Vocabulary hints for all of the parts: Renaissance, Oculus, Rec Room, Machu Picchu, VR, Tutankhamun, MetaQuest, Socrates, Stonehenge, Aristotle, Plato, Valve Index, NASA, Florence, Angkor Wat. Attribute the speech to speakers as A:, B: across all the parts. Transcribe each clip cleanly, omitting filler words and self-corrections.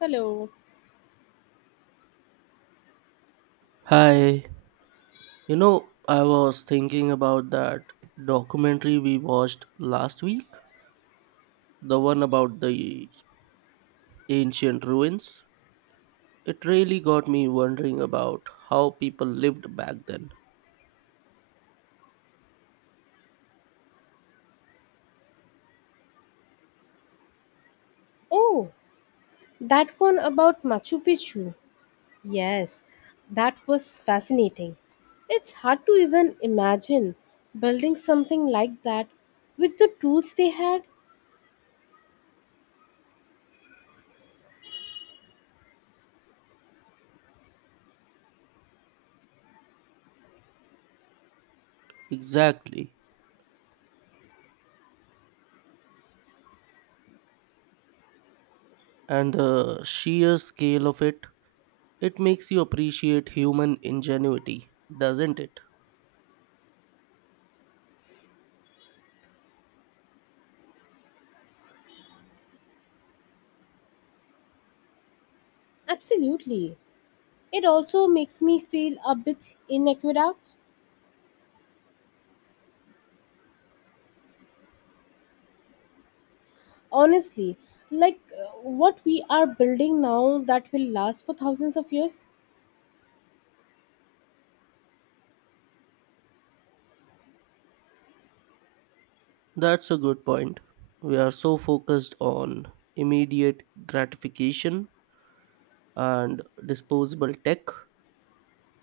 A: Hello.
B: Hi, I was thinking about that documentary we watched last week, the one about the ancient ruins. It really got me wondering about how people lived back then.
A: Oh, that one about Machu Picchu. Yes, that was fascinating. It's hard to even imagine building something like that with the tools they had.
B: Exactly. And the sheer scale of it, it makes you appreciate human ingenuity, doesn't it?
A: Absolutely. It also makes me feel a bit inequitable, honestly, like uh, what we are building now that will last for thousands of years.
B: That's a good point. We are so focused on immediate gratification and disposable tech.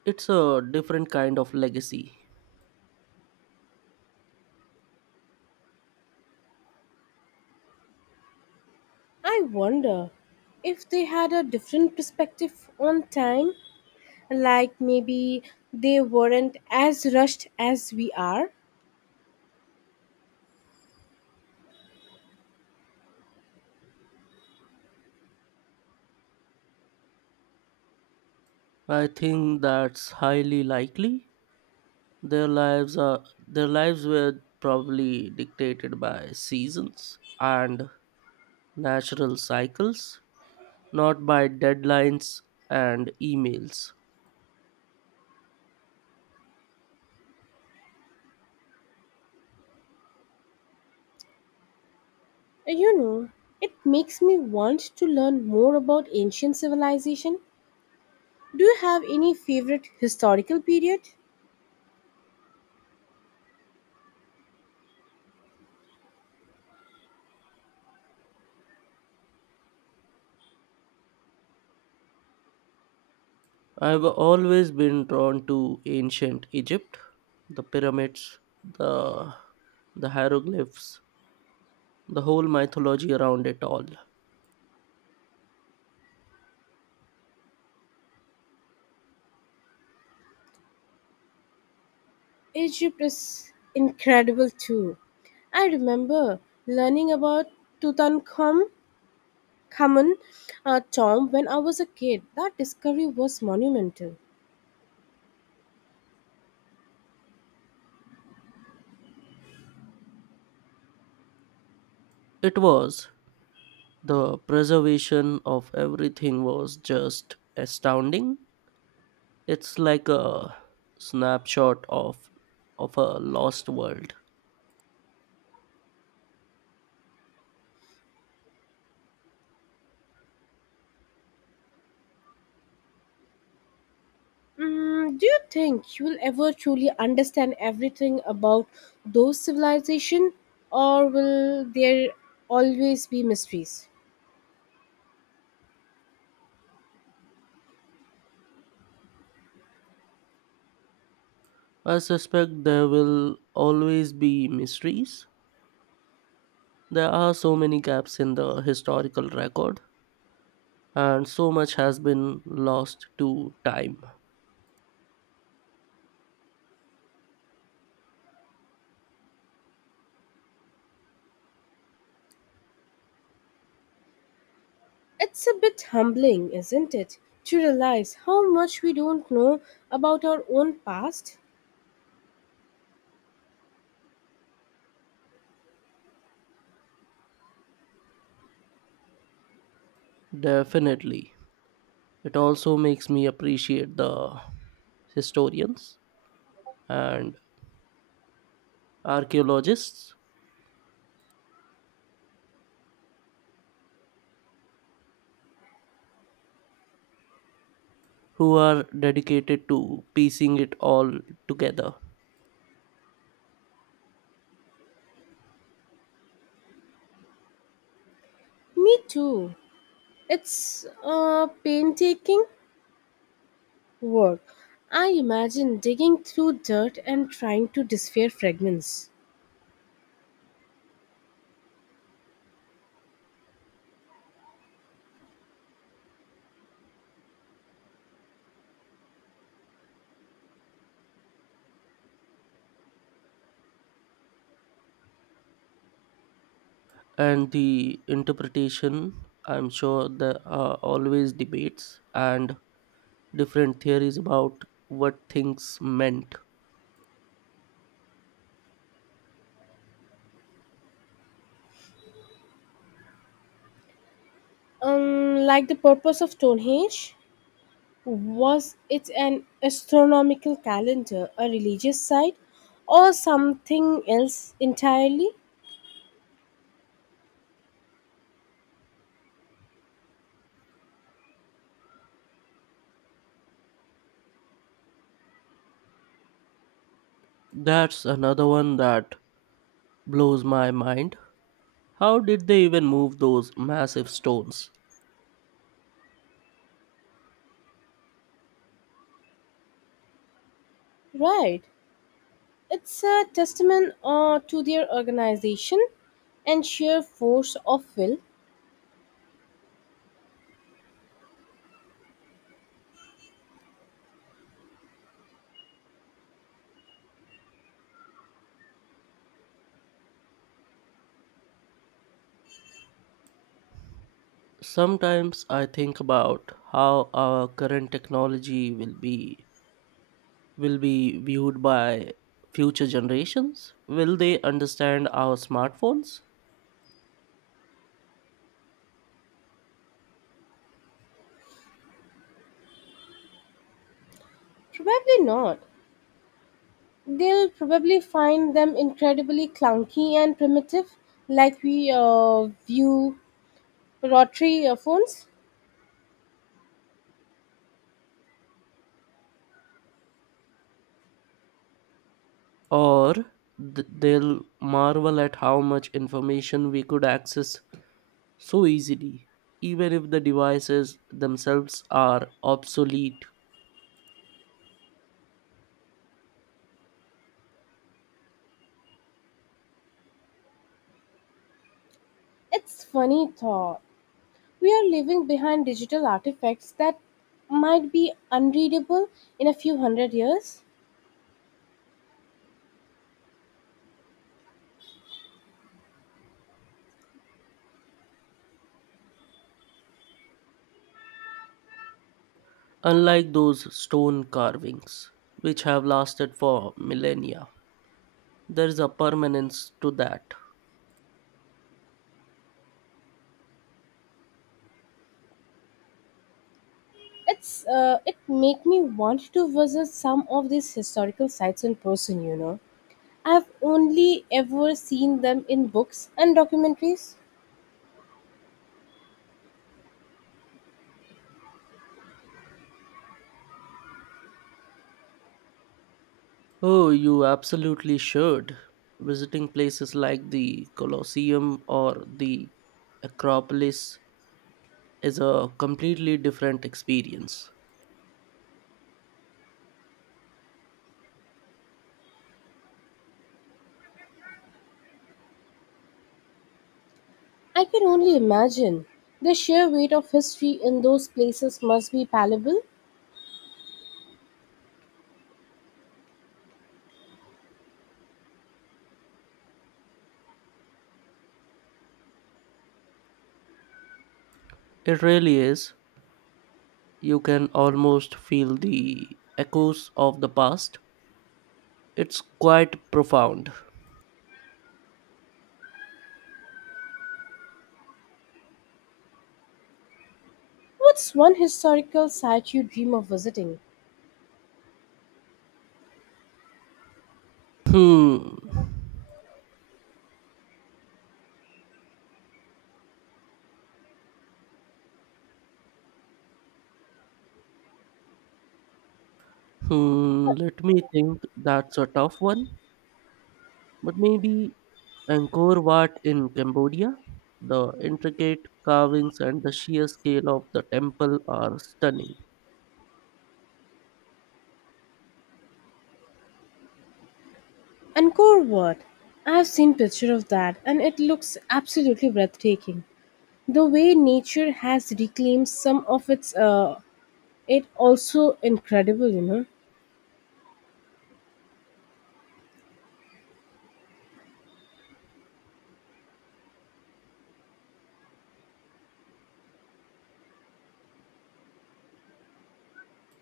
B: It's a different kind of legacy.
A: I wonder if they had a different perspective on time, like maybe they weren't as rushed as we are.
B: I think that's highly likely. Their lives were probably dictated by seasons and natural cycles, not by deadlines and emails.
A: You know, it makes me want to learn more about ancient civilization. Do you have any favorite historical period?
B: I've always been drawn to ancient Egypt, the pyramids, the the hieroglyphs, the whole mythology around it all.
A: Egypt is incredible too. I remember learning about Tutankhamun, Khamun, tomb when I was a kid. That discovery was monumental.
B: It was. The preservation of everything was just astounding. It's like a snapshot of a lost world.
A: Mm, do you think you'll ever truly understand everything about those civilization, or will there always be mysteries?
B: I suspect there will always be mysteries. There are so many gaps in the historical record and so much has been lost to time.
A: It's a bit humbling, isn't it, to realize how much we don't know about our own past?
B: Definitely. It also makes me appreciate the historians and archaeologists who are dedicated to piecing it all together.
A: Me too. It's painstaking work. I imagine digging through dirt and trying to decipher fragments.
B: And the interpretation, I'm sure there are always debates and different theories about what things meant.
A: Like the purpose of Stonehenge? Was it an astronomical calendar, a religious site, or something else entirely?
B: That's another one that blows my mind. How did they even move those massive stones?
A: Right. It's a testament to their organization and sheer force of will.
B: Sometimes I think about how our current technology will be viewed by future generations. Will they understand our smartphones?
A: Probably not. They'll probably find them incredibly clunky and primitive, like we view rotary phones.
B: Or they'll marvel at how much information we could access so easily, even if the devices themselves are obsolete,
A: It's funny thought. We are leaving behind digital artifacts that might be unreadable in a few hundred years.
B: unlike those stone carvings, which have lasted for millennia. There is a permanence to that.
A: It's it make me want to visit some of these historical sites in person. I've only ever seen them in books and documentaries.
B: Oh, you absolutely should. Visiting places like the Colosseum or the Acropolis is a completely different experience.
A: I can only imagine the sheer weight of history in those places must be palpable.
B: It really is. You can almost feel the echoes of the past. It's quite profound.
A: What's one historical site you dream of visiting?
B: Hmm. Hmm. Let me think. That's a tough one. But maybe Angkor Wat in Cambodia, the intricate carvings and the sheer scale of the temple are stunning.
A: Angkor Wat. I've seen picture of that and it looks absolutely breathtaking. The way nature has reclaimed some of its, it also incredible.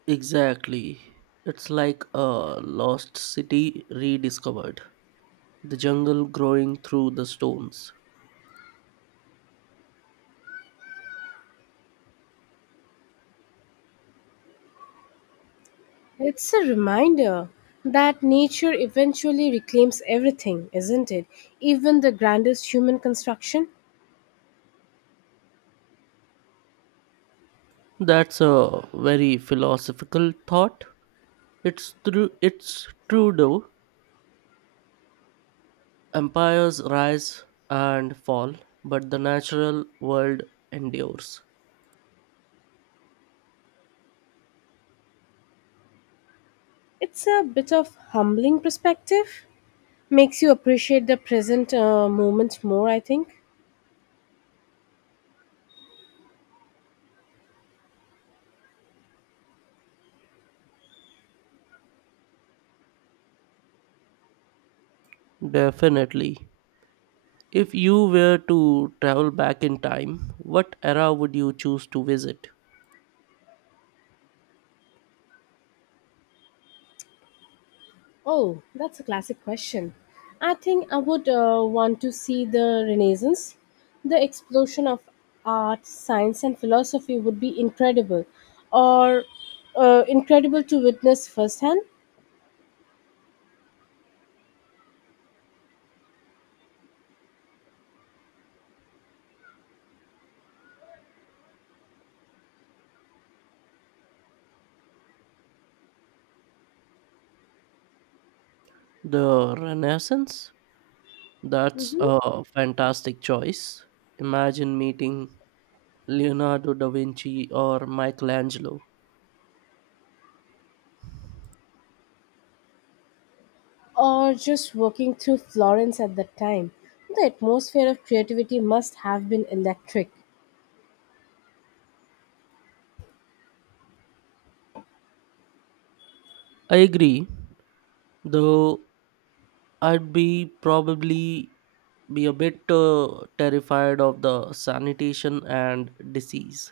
B: Exactly. It's like a lost city rediscovered, the jungle growing through the stones.
A: It's a reminder that nature eventually reclaims everything, isn't it? Even the grandest human construction.
B: That's a very philosophical thought. It's true though. Empires rise and fall, but the natural world endures.
A: It's a bit of humbling perspective. Makes you appreciate the present moment more, I think.
B: Definitely. If you were to travel back in time, what era would you choose to visit?
A: Oh, that's a classic question. I think I would want to see the Renaissance. The explosion of art, science, and philosophy would be incredible, or incredible to witness firsthand.
B: The Renaissance? That's
A: hmm
B: a fantastic choice. Imagine meeting Leonardo da Vinci or Michelangelo.
A: or just walking through Florence at that time. The atmosphere of creativity must have been electric.
B: I agree, though I'd be probably be a bit terrified of the sanitation and disease.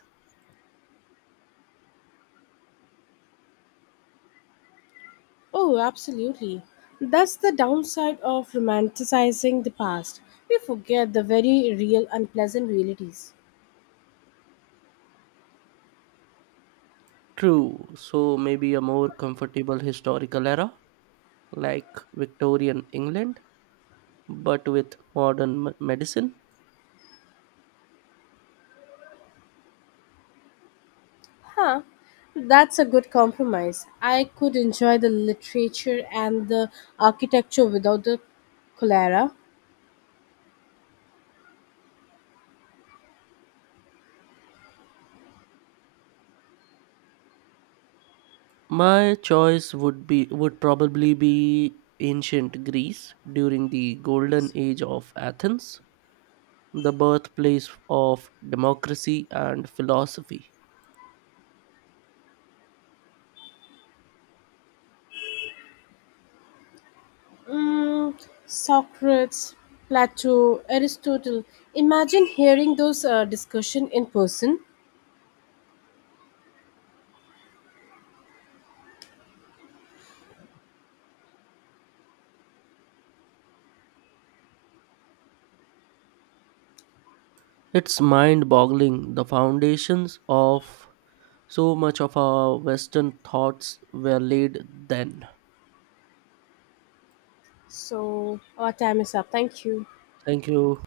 A: Oh, absolutely. That's the downside of romanticizing the past. We forget the very real, unpleasant realities.
B: True, so maybe a more comfortable historical era like Victorian England, but with modern medicine.
A: Huh, that's a good compromise. I could enjoy the literature and the architecture without the cholera.
B: My choice would probably be ancient Greece during the golden age of Athens, the birthplace of democracy and philosophy.
A: Mm, Socrates, Plato, Aristotle. Imagine hearing those discussion in person.
B: It's mind boggling, the foundations of so much of our Western thoughts were laid then.
A: So our time is up. Thank you.
B: Thank you.